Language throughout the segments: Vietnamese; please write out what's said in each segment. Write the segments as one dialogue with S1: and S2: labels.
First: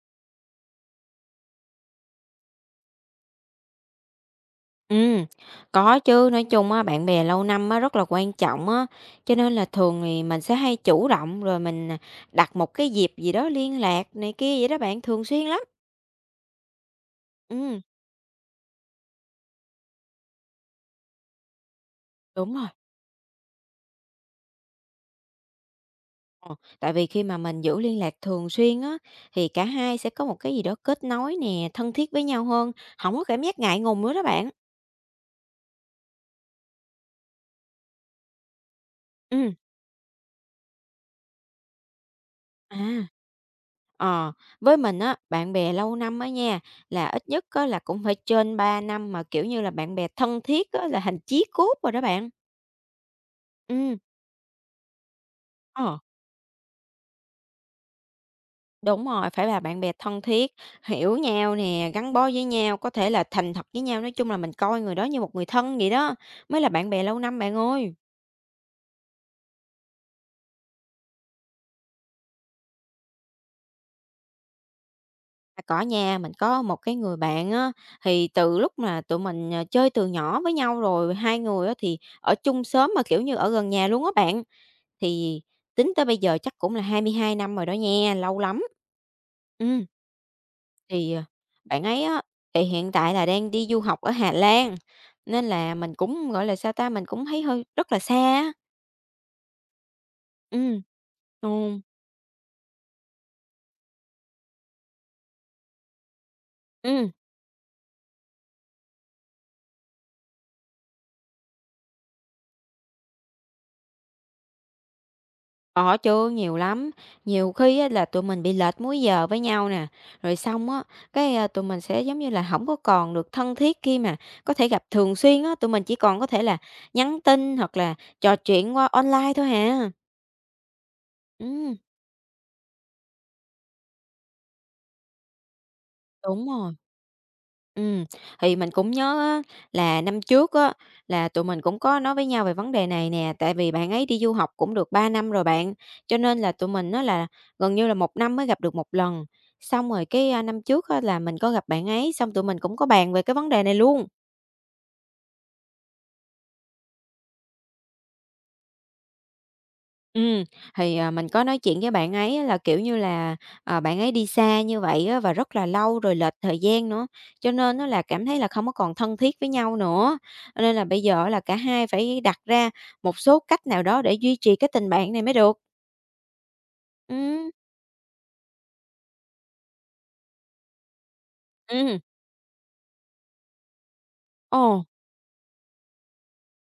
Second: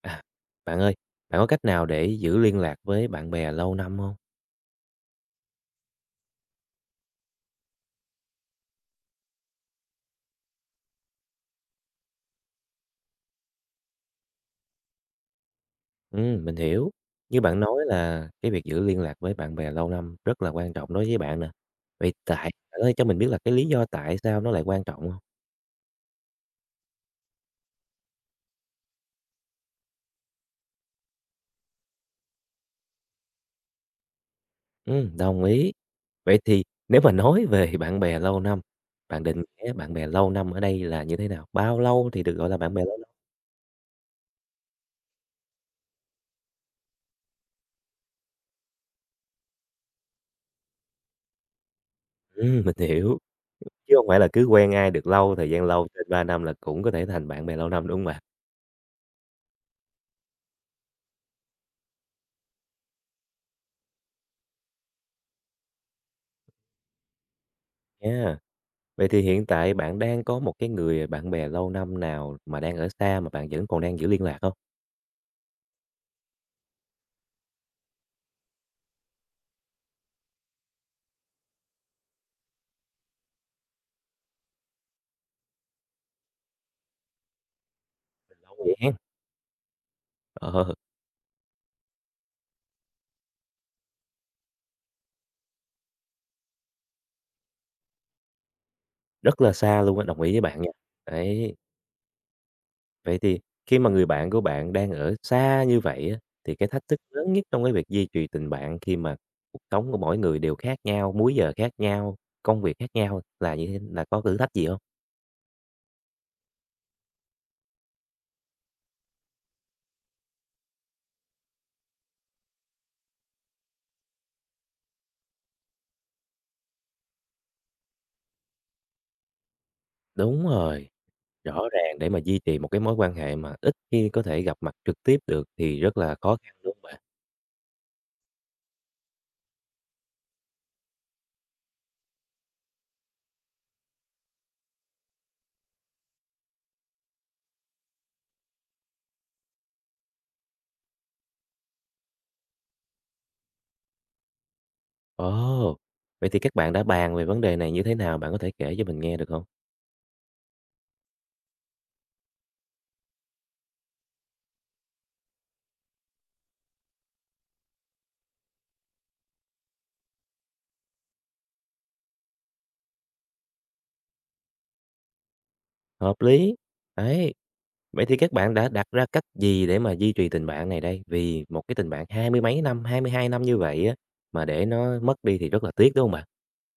S1: À, bạn ơi, bạn có cách nào để giữ liên lạc với bạn bè lâu năm không?
S2: Ừm, có chứ, nói chung á, bạn bè lâu năm á, rất là quan trọng á, cho nên là thường thì mình sẽ hay chủ động rồi mình đặt một cái dịp gì đó liên lạc này kia vậy đó bạn, thường xuyên lắm.
S1: Mình hiểu. Như bạn nói
S2: Ừm,
S1: là cái việc giữ liên lạc với bạn bè lâu năm rất là quan trọng đối với bạn nè. Vậy tại
S2: đúng rồi,
S1: bạn ơi, cho mình biết là cái lý do tại sao nó lại quan trọng không?
S2: ờ, tại vì khi mà mình giữ liên lạc thường xuyên á, thì cả hai sẽ có một cái gì đó kết nối nè, thân thiết với nhau hơn, không có cảm giác ngại ngùng nữa đó bạn.
S1: Đồng ý. Vậy thì nếu mà nói về bạn bè lâu năm, bạn định
S2: Ừm,
S1: nghĩa bạn bè lâu năm ở đây là như thế nào? Bao lâu thì được gọi là bạn bè lâu
S2: à.
S1: năm?
S2: Ờ, với mình á, bạn bè lâu năm á nha, là ít nhất á là cũng phải trên 3 năm mà, kiểu như là, bạn bè thân thiết á là thành chí cốt rồi đó bạn.
S1: Mình hiểu, chứ
S2: Ừm.
S1: không phải là cứ quen ai được lâu, thời gian lâu
S2: Ờ.
S1: trên 3 năm là cũng có thể thành bạn bè lâu năm, đúng không bạn?
S2: Đúng rồi, phải là bạn bè thân thiết, hiểu nhau nè, gắn bó với nhau, có thể là thành thật với nhau, nói chung là mình coi người đó như một người thân vậy đó, mới là bạn bè lâu năm bạn ơi.
S1: Nha. Vậy thì hiện tại bạn đang có một cái người bạn bè lâu năm nào mà đang ở xa mà bạn vẫn còn đang giữ liên lạc không?
S2: À, có nha, mình có một cái người bạn á, thì từ lúc mà tụi mình chơi từ nhỏ với nhau rồi, hai người á thì ở chung xóm mà, kiểu như, ở gần nhà luôn á bạn. Thì tính tới bây giờ chắc cũng là 22 năm rồi đó nha, lâu
S1: Lâu
S2: lắm.
S1: vậy rồi hen,
S2: Ừ.
S1: ờ,
S2: Thì, ờ, bạn ấy á, thì hiện tại là đang đi du học ở Hà Lan, nên là mình cũng, gọi là, sao ta, mình cũng thấy hơi rất là xa á.
S1: rất là xa luôn á, đồng ý với bạn nha.
S2: Ừm.
S1: Đấy,
S2: Ừm.
S1: vậy thì khi mà người bạn của bạn đang ở xa như vậy á, thì cái thách thức
S2: Ừm.
S1: lớn nhất trong cái việc duy trì tình bạn khi mà cuộc sống của mỗi người đều khác nhau, múi giờ khác nhau, công việc khác nhau là như thế là có thử thách gì không?
S2: Có chứ, nhiều lắm. Nhiều khi á là tụi mình bị lệch múi giờ với nhau nè, rồi xong á, tụi mình sẽ, giống như là, không có còn được thân thiết khi mà có thể gặp thường xuyên á, tụi mình chỉ còn có thể là nhắn tin hoặc là trò chuyện qua online thôi hả?
S1: Đúng rồi, rõ
S2: Ừm,
S1: ràng để mà duy trì một cái mối quan hệ mà ít khi có thể gặp mặt trực tiếp được thì rất là khó
S2: đúng
S1: khăn,
S2: rồi.
S1: đúng hông bạn?
S2: Ừ thì mình cũng nhớ á, là năm trước á, là tụi mình cũng có nói với nhau về vấn đề này nè, tại vì bạn ấy đi du học cũng được 3 năm rồi bạn, cho nên là tụi mình á, là gần như là 1 năm mới gặp được 1 lần. Xong rồi cái, năm trước á, là mình có gặp bạn ấy, xong tụi mình cũng có bàn về cái vấn đề này luôn.
S1: Ồ! Vậy thì các bạn đã bàn về vấn đề này như thế nào? Bạn có thể kể cho mình nghe được không?
S2: Ừ thì mình có nói chuyện với bạn ấy á là, kiểu như là, ờ, bạn ấy đi xa như vậy á và rất là lâu rồi lệch thời gian nữa, cho nên nó là cảm thấy là không có còn thân thiết với nhau nữa. Cho nên là bây giờ là cả hai phải đặt ra một số cách nào đó để duy trì cái tình bạn này mới được.
S1: Hợp lý. Đấy,
S2: Ừ.
S1: vậy thì các bạn đã đặt ra cách gì để mà duy trì tình bạn này đây? Vì một cái tình
S2: Ừ.
S1: bạn hai mươi mấy năm, 22 năm như vậy á, mà để
S2: Ờ.
S1: nó mất đi thì rất là tiếc, đúng không bạn?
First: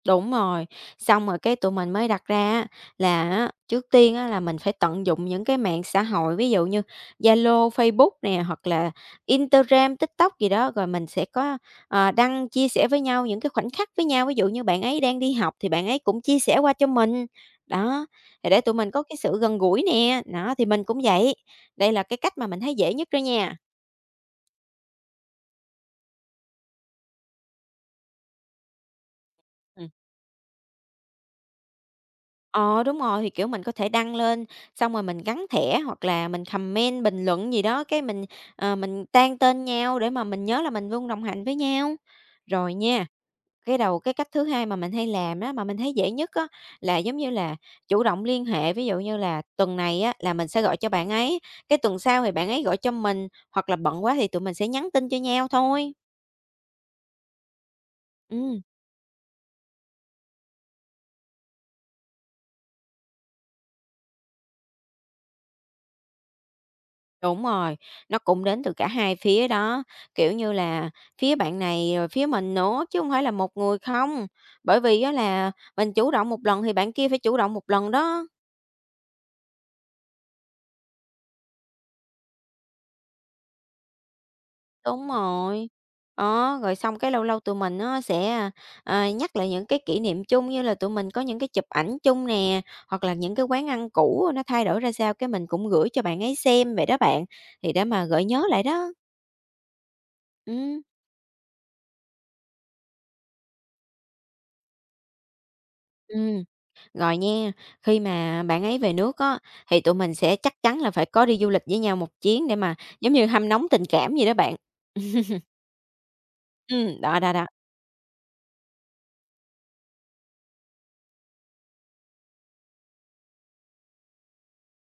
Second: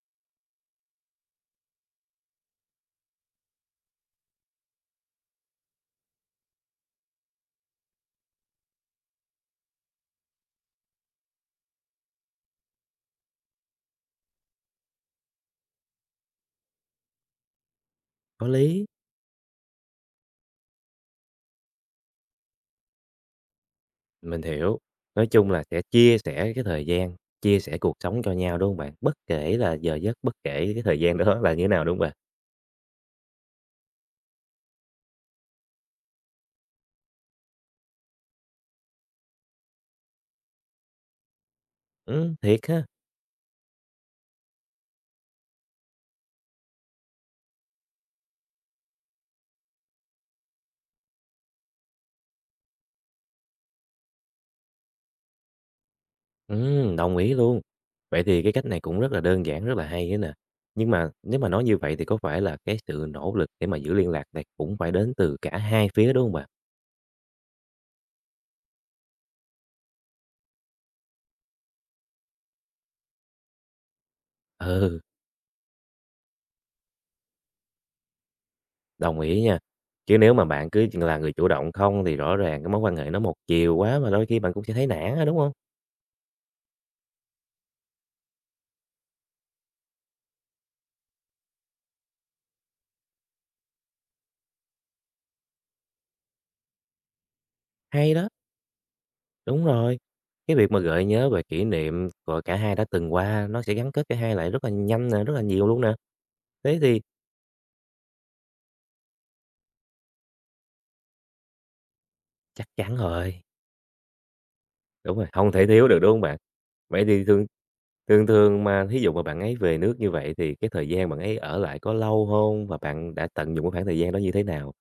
S2: Đúng rồi, xong rồi cái tụi mình mới đặt ra á là á, trước tiên á là mình phải tận dụng những cái mạng xã hội, ví dụ như Zalo, Facebook nè, hoặc là Instagram, TikTok gì đó, rồi mình sẽ có, đăng chia sẻ với nhau những cái khoảnh khắc với nhau. Ví dụ như bạn ấy đang đi học thì bạn ấy cũng chia sẻ qua cho mình, đó,
S1: Có
S2: thì để tụi
S1: lý,
S2: mình có cái sự gần gũi nè, đó, thì mình cũng vậy. Đây là cái cách mà mình thấy dễ nhất đó nha.
S1: mình hiểu. Nói chung là sẽ chia sẻ cái thời gian, chia sẻ cuộc sống cho nhau, đúng không bạn? Bất kể là
S2: Ừ.
S1: giờ giấc, bất kể cái thời gian đó là như thế nào, đúng không bạn?
S2: Ờ, đúng rồi, thì, kiểu, mình có thể đăng lên, xong rồi mình gắn thẻ hoặc là mình comment, bình luận gì đó, cái mình tag tên nhau để mà mình nhớ là mình luôn đồng hành với nhau.
S1: Thiệt
S2: Rồi
S1: ha!
S2: nha, cái cách thứ hai mà mình hay làm đó mà mình thấy dễ nhất á, là, giống như là, chủ động liên hệ, ví dụ như là tuần này á, là mình sẽ gọi cho bạn ấy, cái tuần sau thì bạn ấy gọi cho mình, hoặc là bận quá thì tụi mình sẽ nhắn tin cho nhau thôi.
S1: Đồng ý luôn. Vậy thì cái
S2: Ừm.
S1: cách này cũng rất là đơn giản, rất là hay á nè. Nhưng mà nếu mà nói như vậy thì có phải là cái sự nỗ lực để mà giữ liên lạc này cũng phải đến từ cả hai phía, đúng không bạn?
S2: Đúng rồi, nó cũng đến từ cả hai phía đó, kiểu như là, phía bạn này rồi phía mình nữa, chứ không phải là một người không. Bởi
S1: Ừ,
S2: vì á là mình chủ động một lần thì bạn kia phải chủ động một lần đó.
S1: đồng ý nha. Chứ nếu mà bạn cứ là người chủ động không thì rõ ràng cái mối quan hệ nó một chiều quá mà đôi khi bạn cũng sẽ thấy
S2: Đúng
S1: nản á, đúng không?
S2: rồi. Đó, rồi xong cái lâu lâu tụi mình nó sẽ, ờ, nhắc lại những cái kỷ niệm chung, như là tụi mình có những cái chụp ảnh chung nè, hoặc là những cái quán ăn cũ nó thay đổi ra sao, cái mình cũng gửi cho bạn ấy xem vậy đó bạn, thì để mà
S1: Hay
S2: gợi
S1: đó,
S2: nhớ lại đó.
S1: đúng rồi. Cái việc mà
S2: Ừ.
S1: gợi nhớ về kỷ niệm của cả hai đã từng qua nó sẽ gắn kết cả hai lại rất là nhanh nè, rất là nhiều luôn nè.
S2: Ừ.
S1: Thế thì
S2: Rồi nha, khi mà bạn ấy về nước á, thì tụi mình sẽ chắc chắn là phải có đi du lịch với nhau một chuyến để
S1: chắc
S2: mà
S1: chắn
S2: giống như
S1: rồi,
S2: hâm nóng tình cảm gì đó bạn.
S1: đúng rồi, không thể thiếu được, đúng không bạn? Vậy
S2: Đó,
S1: thì
S2: đó,
S1: thường.
S2: đó.
S1: Thường thường mà thí dụ mà bạn ấy về nước như vậy thì cái thời gian bạn ấy ở lại có lâu hông? Và bạn đã tận dụng cái khoảng thời gian đó như thế nào?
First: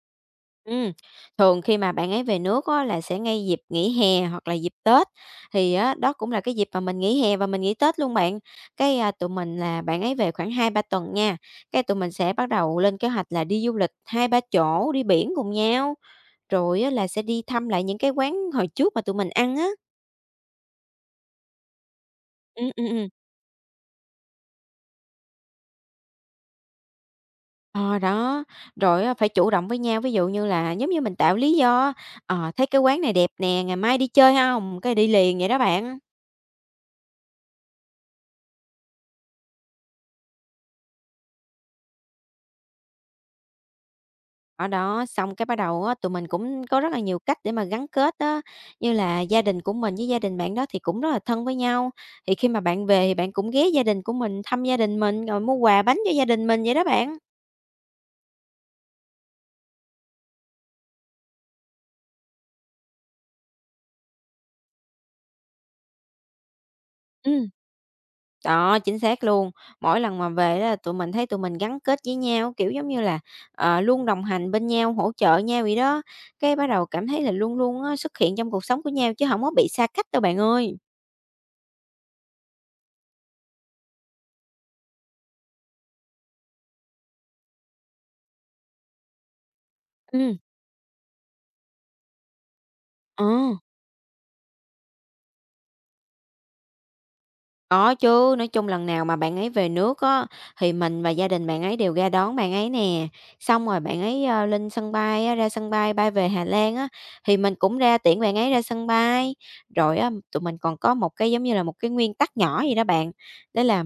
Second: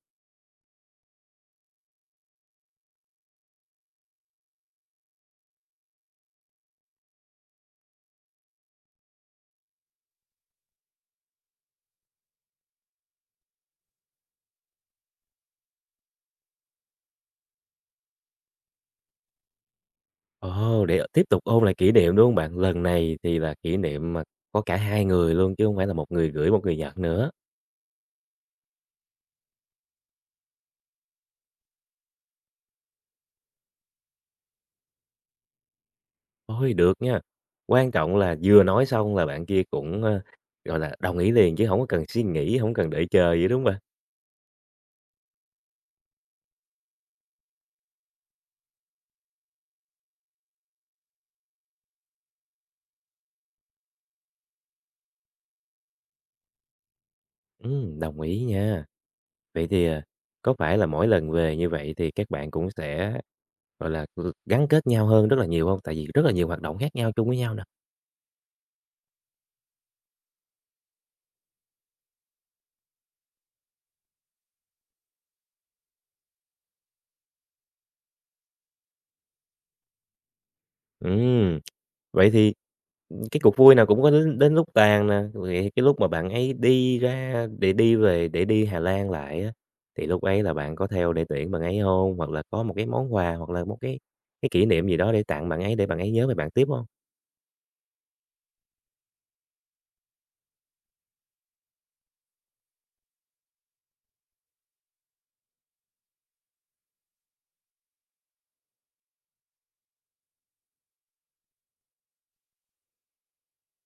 S2: Ừm, thường khi mà bạn ấy về nước á, là sẽ ngay dịp nghỉ hè hoặc là dịp Tết, thì á, đó cũng là cái dịp mà mình nghỉ hè và mình nghỉ Tết luôn bạn. Cái, tụi mình là bạn ấy về khoảng 2 3 tuần nha, cái tụi mình sẽ bắt đầu lên kế hoạch là đi du lịch 2 3 chỗ, đi biển cùng nhau, rồi á, là sẽ đi thăm lại những cái quán hồi trước mà tụi mình ăn á.
S1: Ồ, để tiếp tục ôn lại kỷ niệm, đúng hông bạn?
S2: Ừm,
S1: Lần
S2: ừm, ừm.
S1: này thì là kỷ niệm mà có cả hai người luôn chứ hông phải là một người gửi, một người nhận nữa.
S2: Ờ, đó, rồi á phải chủ động với nhau, ví dụ như là giống như mình tạo lý do á, ờ, "Thấy cái quán này đẹp nè, ngày mai đi chơi hông?" Cái đi liền vậy đó bạn.
S1: Ôi, được nha! Quan trọng là vừa nói xong là bạn kia cũng, ơ, gọi là, đồng ý liền chứ hổng có cần suy nghĩ, hổng cần đợi chờ gì, đúng hông bạn?
S2: Ở đó, xong cái bắt đầu á, tụi mình cũng có rất là nhiều cách để mà gắn kết á, như là gia đình của mình với gia đình bạn đó thì cũng rất là thân với nhau, thì khi mà bạn về thì bạn cũng ghé gia đình của mình, thăm gia đình mình, rồi mua quà bánh cho gia đình mình vậy đó bạn.
S1: Đồng ý nha. Vậy thì, à, có phải là mỗi lần về như vậy thì các bạn cũng sẽ, gọi là, ừ, gắn kết nhau hơn rất là nhiều không? Tại vì rất là nhiều hoạt động khác nhau chung với
S2: Ừm.
S1: nhau nè.
S2: Đó, chính xác luôn. Mỗi lần mà về á, tụi mình thấy tụi mình gắn kết với nhau, kiểu, giống như là, luôn đồng hành bên nhau, hỗ trợ nhau vậy đó, cái bắt đầu cảm thấy là luôn luôn á, xuất hiện trong cuộc sống của nhau chứ hổng có bị xa cách đâu bạn ơi.
S1: Ừm, vậy thì, cái cuộc vui nào cũng có đến đến lúc tàn nè, vậy cái lúc mà bạn ấy đi ra để đi về để đi Hà Lan lại á, thì lúc
S2: Ừm.
S1: ấy là bạn có theo để tiễn bạn ấy không? Hoặc là có một cái món
S2: Ờ.
S1: quà hoặc là một cái kỷ niệm gì đó để tặng bạn ấy để bạn ấy nhớ về bạn tiếp không?
S2: Có chứ, nói chung lần nào mà bạn ấy về nước á, thì mình và gia đình bạn ấy đều ra đón bạn ấy nè. Xong rồi bạn ấy lên sân bay á, ra sân bay bay về Hà Lan á, thì mình cũng ra tiễn bạn ấy ra sân bay. Rồi á, tụi mình còn có một cái, giống như là, một cái nguyên tắc nhỏ gì đó bạn, đó là,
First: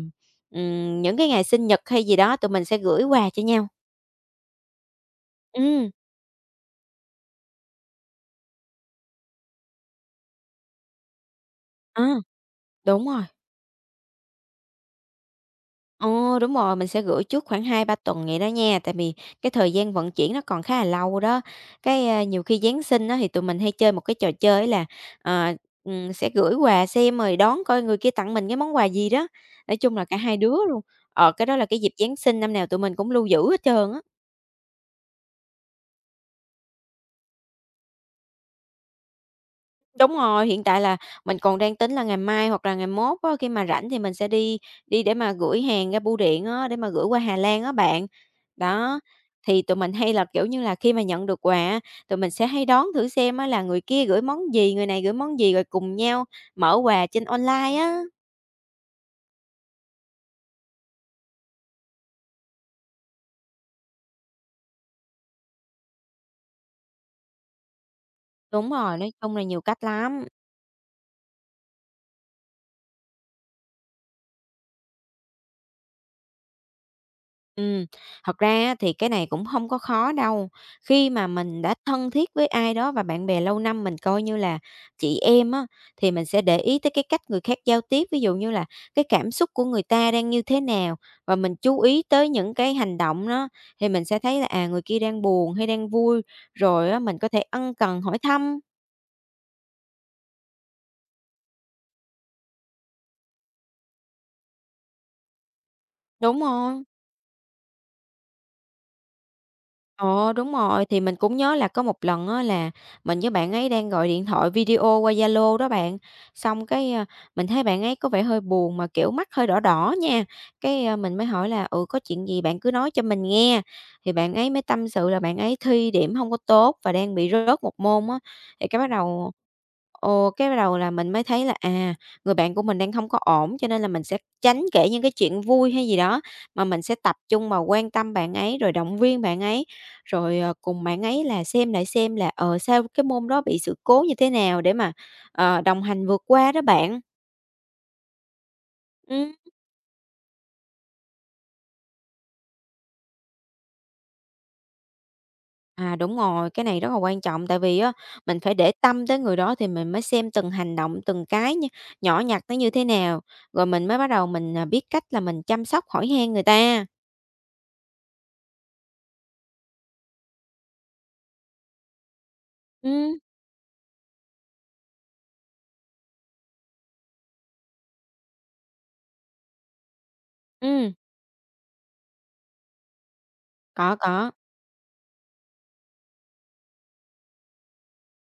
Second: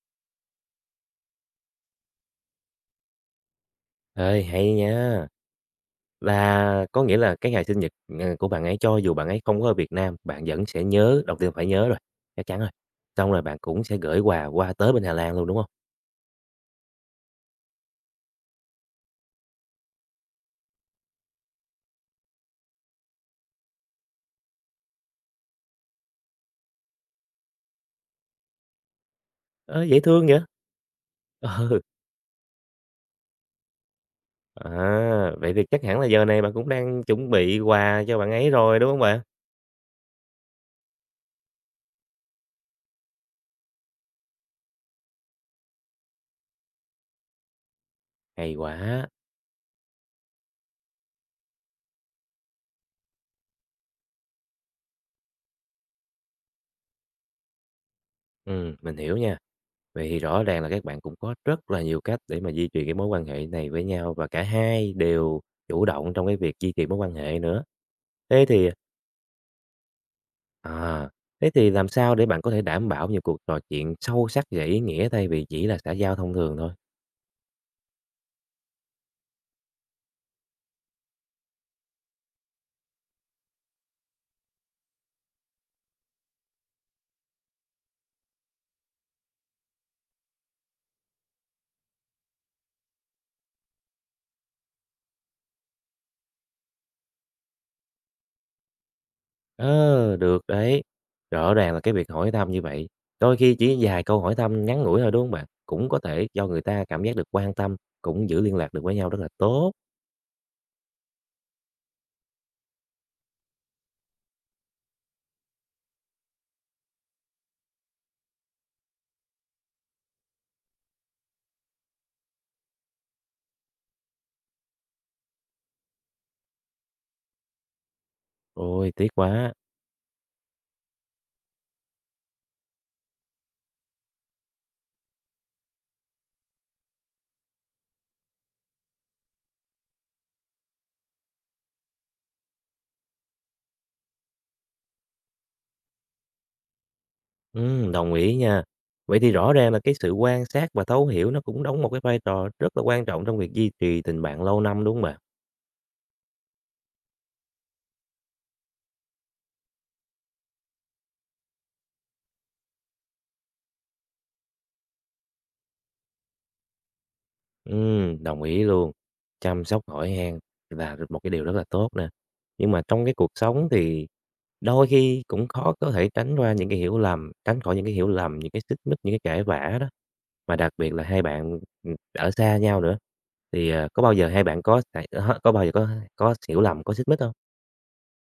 S2: ừm, những cái ngày sinh nhật hay gì đó tụi mình sẽ gửi quà cho nhau.
S1: Ơi hay nha!
S2: Ừm,
S1: Là có nghĩa là cái ngày sinh nhật, ờ, của bạn ấy cho dù bạn ấy không có ở Việt Nam, bạn vẫn sẽ nhớ, đầu tiên phải nhớ rồi,
S2: ờ,
S1: chắc chắn rồi.
S2: đúng rồi.
S1: Xong rồi bạn cũng sẽ gửi quà qua tới bên Hà Lan luôn, đúng không?
S2: Ờ, đúng rồi, mình sẽ gửi trước khoảng 2 3 tuần vậy đó nha, tại vì cái thời gian vận chuyển nó còn khá là lâu đó. Cái, nhiều khi Giáng sinh đó thì tụi mình hay chơi một cái trò chơi là, ờ, sẽ gửi quà xem rồi đón coi người kia tặng mình cái món quà gì đó. Nói
S1: Ơ,
S2: chung
S1: dễ
S2: là cả
S1: thương
S2: hai
S1: vậy!
S2: đứa luôn, cái đó là cái dịp Giáng sinh năm nào tụi mình cũng lưu giữ hết trơn á.
S1: Ừ, à, vậy thì chắc hẳn là giờ này bạn cũng đang chuẩn bị quà cho bạn ấy rồi, đúng không bạn?
S2: Đúng rồi, hiện tại là mình còn đang tính là ngày mai hoặc là ngày mốt á, khi mà rảnh thì mình sẽ đi đi để mà gửi hàng ra bưu điện á, để mà gửi qua Hà Lan á bạn.
S1: Hay
S2: Đó,
S1: quá!
S2: thì tụi mình hay là, kiểu như là, khi mà nhận được quà á, tụi mình sẽ hay đón thử xem á là người kia gửi món gì, người này gửi món gì, rồi cùng nhau mở quà trên online á.
S1: Mình hiểu nha. Vậy thì rõ ràng là các bạn cũng có rất là nhiều cách để mà duy trì cái mối quan hệ này với nhau và cả hai đều chủ động trong cái việc duy trì mối quan hệ nữa. Thế thì.
S2: Đúng rồi, nói chung là nhiều cách lắm.
S1: À, thế thì làm sao để bạn có thể đảm bảo những cuộc trò chuyện sâu sắc và ý nghĩa thay vì chỉ là xã giao thông thường thôi?
S2: Ừm, thật ra á thì cái này cũng không có khó đâu. Khi mà mình đã thân thiết với ai đó và bạn bè lâu năm mình coi như là chị em á, thì mình sẽ để ý tới cái cách người khác giao tiếp, ví dụ như là cái cảm xúc của người ta đang như thế nào và mình chú ý tới những cái hành động đó, thì mình sẽ thấy là, à, người kia đang buồn hay đang vui, rồi á mình có thể ân cần hỏi thăm.
S1: Ờ, được đấy. Rõ ràng là cái việc hỏi thăm như vậy, đôi khi chỉ vài câu hỏi thăm ngắn ngủi thôi đúng không bạn? Cũng có thể
S2: Đúng
S1: cho người ta
S2: rồi.
S1: cảm giác được quan tâm, cũng giữ liên lạc được với nhau rất là tốt.
S2: Ờ, đúng rồi, thì mình cũng nhớ là có một lần á là mình với bạn ấy đang gọi điện thoại video qua Zalo đó bạn, xong cái, mình thấy bạn ấy có vẻ hơi buồn mà, kiểu, mắt hơi đỏ đỏ nha, cái, mình mới hỏi là "Ừ, có chuyện gì bạn cứ nói cho mình nghe." Thì bạn ấy mới tâm sự là bạn ấy thi điểm không có tốt và đang bị rớt một môn á, thì cái bắt
S1: Ôi, tiếc
S2: đầu
S1: quá.
S2: ừ, cái bắt đầu là mình mới thấy là, người bạn của mình đang không có ổn, cho nên là mình sẽ tránh kể những cái chuyện vui hay gì đó, mà mình sẽ tập trung vào quan tâm bạn ấy rồi động viên bạn ấy. Rồi, cùng bạn ấy là xem lại xem là, sao cái môn đó bị sự cố như thế nào để mà, đồng hành vượt qua đó bạn.
S1: Ừ, đồng ý nha. Vậy thì
S2: Ừm.
S1: rõ ràng là cái sự quan sát và thấu hiểu nó cũng đóng một cái vai trò rất là quan trọng trong việc duy trì tình bạn lâu năm đúng không bạn?
S2: À, đúng rồi, cái này rất là quan trọng tại vì á, mình phải để tâm tới người đó thì mình mới xem từng hành động, từng cái nha nhỏ nhặt nó như thế nào, rồi mình mới bắt đầu mình, biết cách là mình chăm sóc, hỏi han người ta.
S1: Đồng ý luôn. Chăm sóc hỏi han là một cái điều rất là tốt nè. Nhưng mà trong cái
S2: Ừ,
S1: cuộc sống thì đôi khi cũng khó có thể tránh qua những cái hiểu lầm, tránh khỏi những cái hiểu lầm, những cái xích mích, những cái cãi vã đó. Mà đặc
S2: ừ,
S1: biệt là hai bạn, ở xa nhau nữa, thì, ờ,
S2: có,
S1: có bao giờ
S2: có.
S1: hai bạn có bao giờ có hiểu lầm, có xích mích không?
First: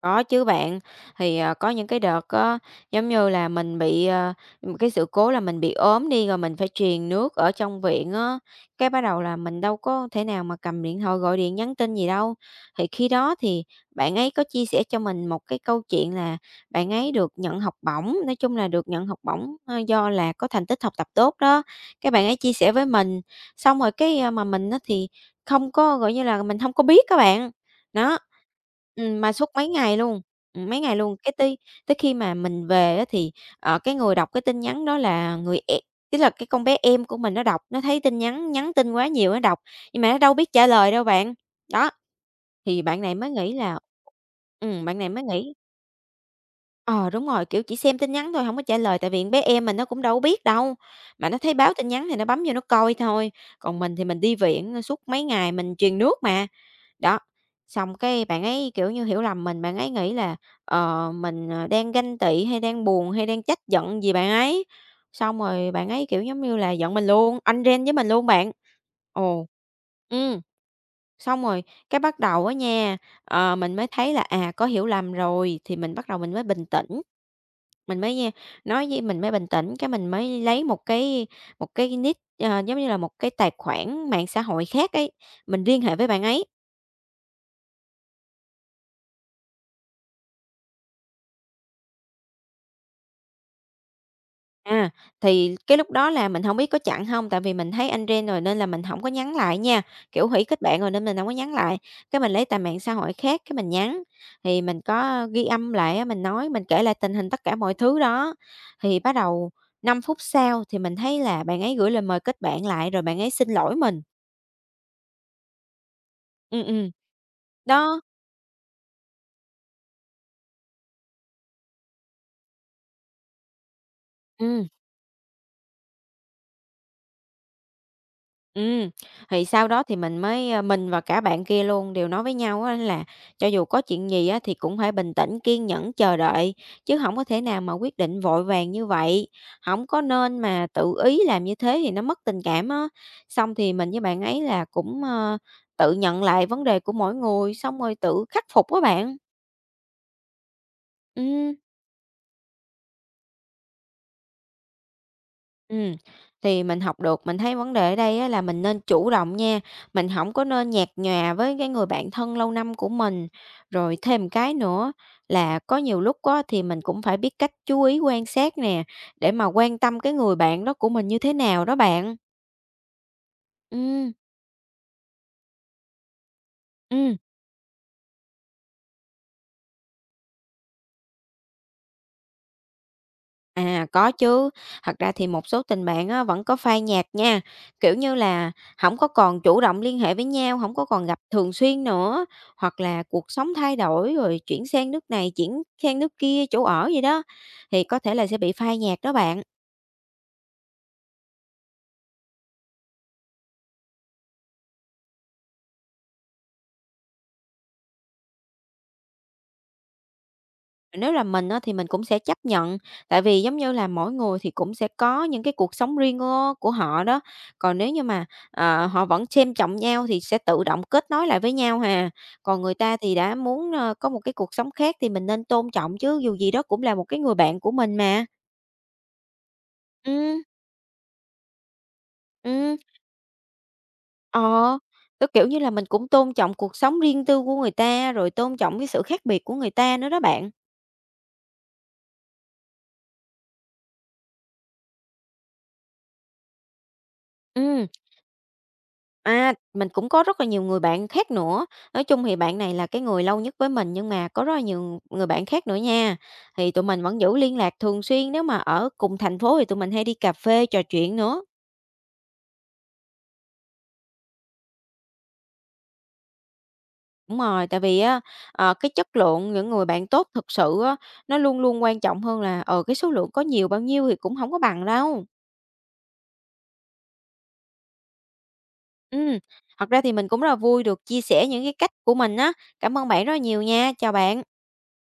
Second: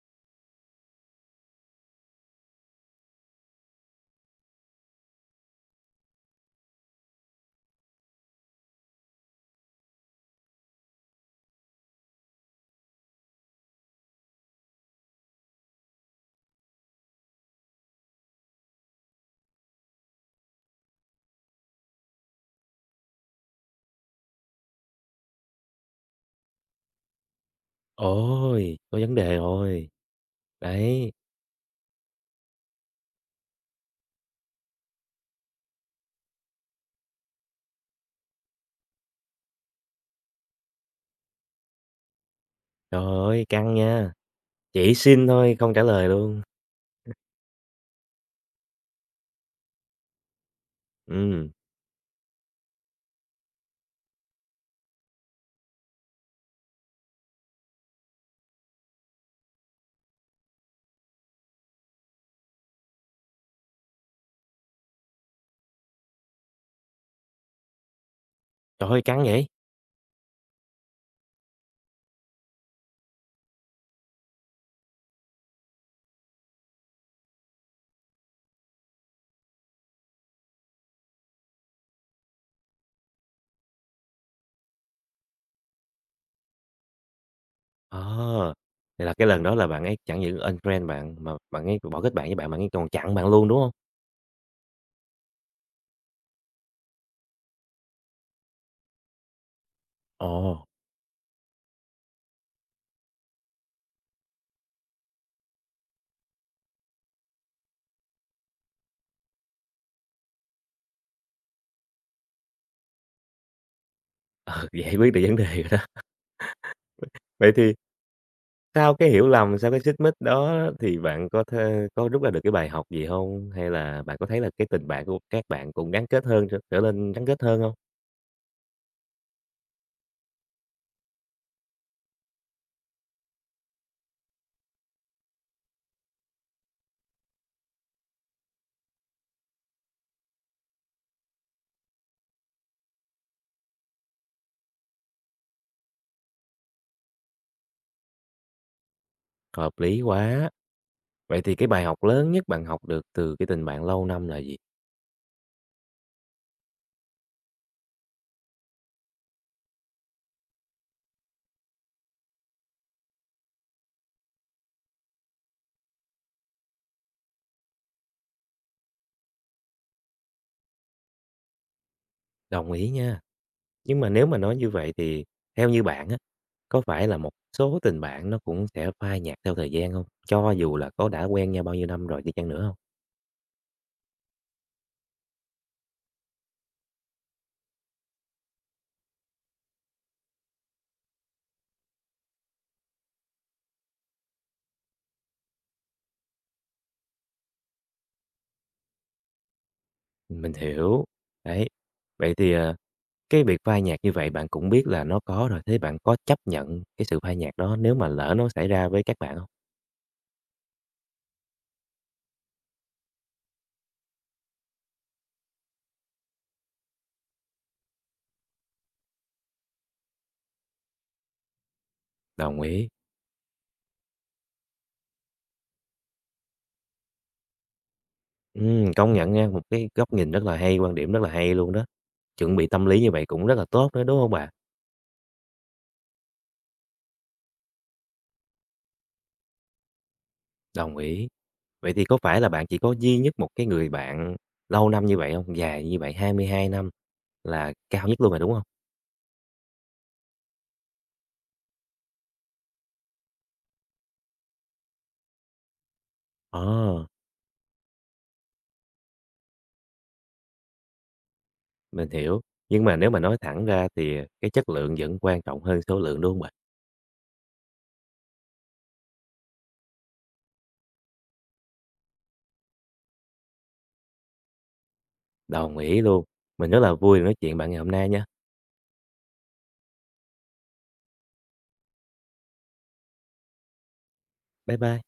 S2: Có chứ bạn, thì, có những cái đợt á, giống như là, mình bị, một cái sự cố là mình bị ốm đi, rồi mình phải truyền nước ở trong viện á, cái bắt đầu là mình đâu có thể nào mà cầm điện thoại gọi điện nhắn tin gì đâu. Thì khi đó thì bạn ấy có chia sẻ cho mình một cái câu chuyện là bạn ấy được nhận học bổng, nói chung là được nhận học bổng, do là có thành tích học tập tốt đó, cái bạn ấy chia sẻ với mình, xong rồi cái, mà mình á thì không có, gọi như là, mình không có biết các bạn. Đó.
S1: Ôi, có vấn
S2: Mà
S1: đề
S2: suốt
S1: rồi.
S2: mấy ngày
S1: Đấy,
S2: luôn, cái tới tới khi mà mình về á thì, cái người đọc cái tin nhắn đó là người e tức là cái con bé em của mình nó đọc, nó thấy tin nhắn nhắn tin quá nhiều nó đọc, nhưng mà nó đâu biết trả lời đâu bạn. Đó, thì
S1: trời
S2: bạn này mới
S1: ơi,
S2: nghĩ
S1: căng
S2: là
S1: nha. Chỉ
S2: bạn này mới
S1: xin
S2: nghĩ
S1: thôi, không trả lời luôn.
S2: ờ, đúng rồi, kiểu, chỉ xem tin nhắn thôi hổng có trả lời, tại vì con bé em mình nó cũng đâu có biết đâu, mà nó
S1: Ừm,
S2: thấy báo tin nhắn thì nó bấm vô nó coi thôi, còn mình thì mình đi viện suốt mấy ngày mình truyền nước mà. Đó, xong cái bạn ấy, kiểu như, hiểu lầm mình, bạn ấy nghĩ là, mình, đang ganh tị hay đang buồn hay đang trách giận gì bạn ấy. Xong rồi bạn ấy, kiểu, giống như là, giận mình luôn, anh rên với mình luôn bạn.
S1: trời ơi, căng
S2: Ồ,
S1: vậy!
S2: ừm, xong rồi cái bắt đầu á nha, mình mới thấy là, có hiểu lầm rồi thì mình bắt đầu mình mới bình tĩnh. Mình mới, nha nói với mình mới bình tĩnh, cái mình mới lấy một cái nick, giống như là, một cái tài khoản mạng xã hội khác ấy, mình liên hệ với bạn ấy.
S1: Ờ, vậy là cái lần đó là bạn ấy chẳng những unfriend bạn mà bạn ấy bỏ kết bạn với bạn, bạn ấy còn chặn bạn luôn, đúng không?
S2: À, thì cái lúc đó là mình không biết có chặn không, tại vì mình thấy anh Ren rồi nên là mình không có nhắn lại nha, kiểu, hủy
S1: Ồ.
S2: kết
S1: Ờ,
S2: bạn rồi nên mình không có nhắn lại. Cái mình lấy tài mạng xã hội khác cái mình nhắn, thì mình có ghi âm lại á, mình nói, mình kể lại tình hình tất cả mọi thứ đó. Thì bắt đầu 5 phút sau thì mình thấy là bạn ấy gửi lời mời kết bạn lại rồi bạn ấy xin lỗi mình.
S1: giải quyết được vấn đề rồi đó.
S2: Ừm, ừm,
S1: Vậy thì
S2: đó,
S1: sau cái hiểu lầm, sau cái xích mích đó thì bạn có rút ra được cái bài học gì không? Hay là bạn có thấy là cái
S2: ừm.
S1: tình bạn của các bạn cũng gắn kết hơn, trở trở nên gắn kết hơn không?
S2: Ừ, thì sau đó thì mình mới, mình và cả bạn kia luôn đều nói với nhau á là cho dù có chuyện gì á thì cũng phải bình tĩnh, kiên nhẫn chờ đợi, chứ không có thể nào mà quyết định vội vàng như vậy, không có nên mà tự ý làm như thế thì nó mất tình cảm á. Xong thì mình với bạn ấy là cũng, tự nhận lại vấn đề của mỗi người, xong rồi tự khắc phục các bạn.
S1: Hợp lý quá! Vậy thì
S2: Ừm.
S1: cái bài học lớn nhất bạn học được từ cái tình bạn lâu năm là gì?
S2: Ừm, thì mình học được, mình thấy vấn đề ở đây á là mình nên chủ động nha, mình không có nên nhạt nhòa với cái người bạn thân lâu năm của mình. Rồi thêm cái nữa là có nhiều lúc á thì mình cũng phải biết cách chú ý quan sát nè, để mà quan tâm cái người bạn đó của mình như thế nào đó bạn.
S1: Đồng ý nha. Nhưng mà
S2: Ừm,
S1: nếu mà nói như vậy thì theo như bạn á, có phải
S2: ừ,
S1: là một số tình bạn nó cũng sẽ phai nhạt theo thời gian không? Cho dù là có đã quen nhau bao nhiêu năm rồi đi chăng nữa không?
S2: à, có chứ. Thật ra thì một số tình bạn á, vẫn có phai nhạt nha, kiểu như là, không có còn chủ động liên hệ với nhau, không có còn gặp thường xuyên nữa, hoặc là cuộc sống thay đổi rồi chuyển sang nước này, chuyển sang nước kia, chỗ ở gì đó, thì có thể là sẽ bị phai nhạt đó bạn.
S1: Mình hiểu, đấy. Vậy thì, ờ, cái việc phai nhạt như vậy bạn cũng biết là nó có rồi, thế bạn có chấp nhận cái sự phai nhạt đó nếu mà lỡ nó xảy ra với các bạn không?
S2: Nếu là mình á, thì mình cũng sẽ chấp nhận, tại vì giống như là mỗi người thì cũng sẽ có những cái cuộc sống riêng của họ đó. Còn nếu như mà, họ vẫn xem trọng nhau thì sẽ tự động kết nối lại với nhau hà.
S1: Đồng
S2: Còn người
S1: ý.
S2: ta thì đã muốn, có một cái cuộc sống khác thì mình nên tôn trọng chứ, dù gì đó cũng là một cái người bạn của mình mà.
S1: Công nhận nha, một cái góc nhìn
S2: Ừ,
S1: rất là hay, quan điểm rất là hay luôn đó. Chuẩn bị
S2: ừ,
S1: tâm lý như vậy cũng rất là tốt nữa, đúng không bạn?
S2: ờ. Tức kiểu như là mình cũng tôn trọng cuộc sống riêng tư của người ta, rồi tôn trọng cái sự khác biệt của người ta nữa đó bạn.
S1: Đồng ý. Vậy thì có phải là bạn chỉ có duy nhất một cái người bạn lâu năm như vậy không? Dài như vậy, 22 năm là
S2: Ừ.
S1: cao nhất luôn rồi, đúng không?
S2: À, mình cũng có rất là nhiều người bạn khác nữa. Nói chung thì bạn này là cái người lâu nhất với mình nhưng mà có rất là nhiều người bạn khác nữa nha. Thì tụi mình
S1: Ờ,
S2: vẫn giữ liên lạc thường xuyên, nếu mà ở cùng thành phố thì tụi mình hay đi cà phê trò chuyện nữa.
S1: mình hiểu. Nhưng mà nếu mà nói thẳng ra thì, à, cái chất lượng vẫn quan trọng hơn số lượng, đúng không bạn?
S2: Đúng rồi, tại vì á, cái chất lượng những người bạn tốt thực sự á, nó luôn luôn quan trọng hơn là, cái số lượng có nhiều bao nhiêu thì cũng không có bằng đâu.
S1: Đồng ý luôn. Mình rất là vui được nói chuyện bạn ngày hôm nay nha.
S2: Ừm, thật ra thì mình cũng rất là vui được chia sẻ những cái cách của mình á. Cảm ơn bạn rất là nhiều nha, chào bạn.
S1: Bye bye.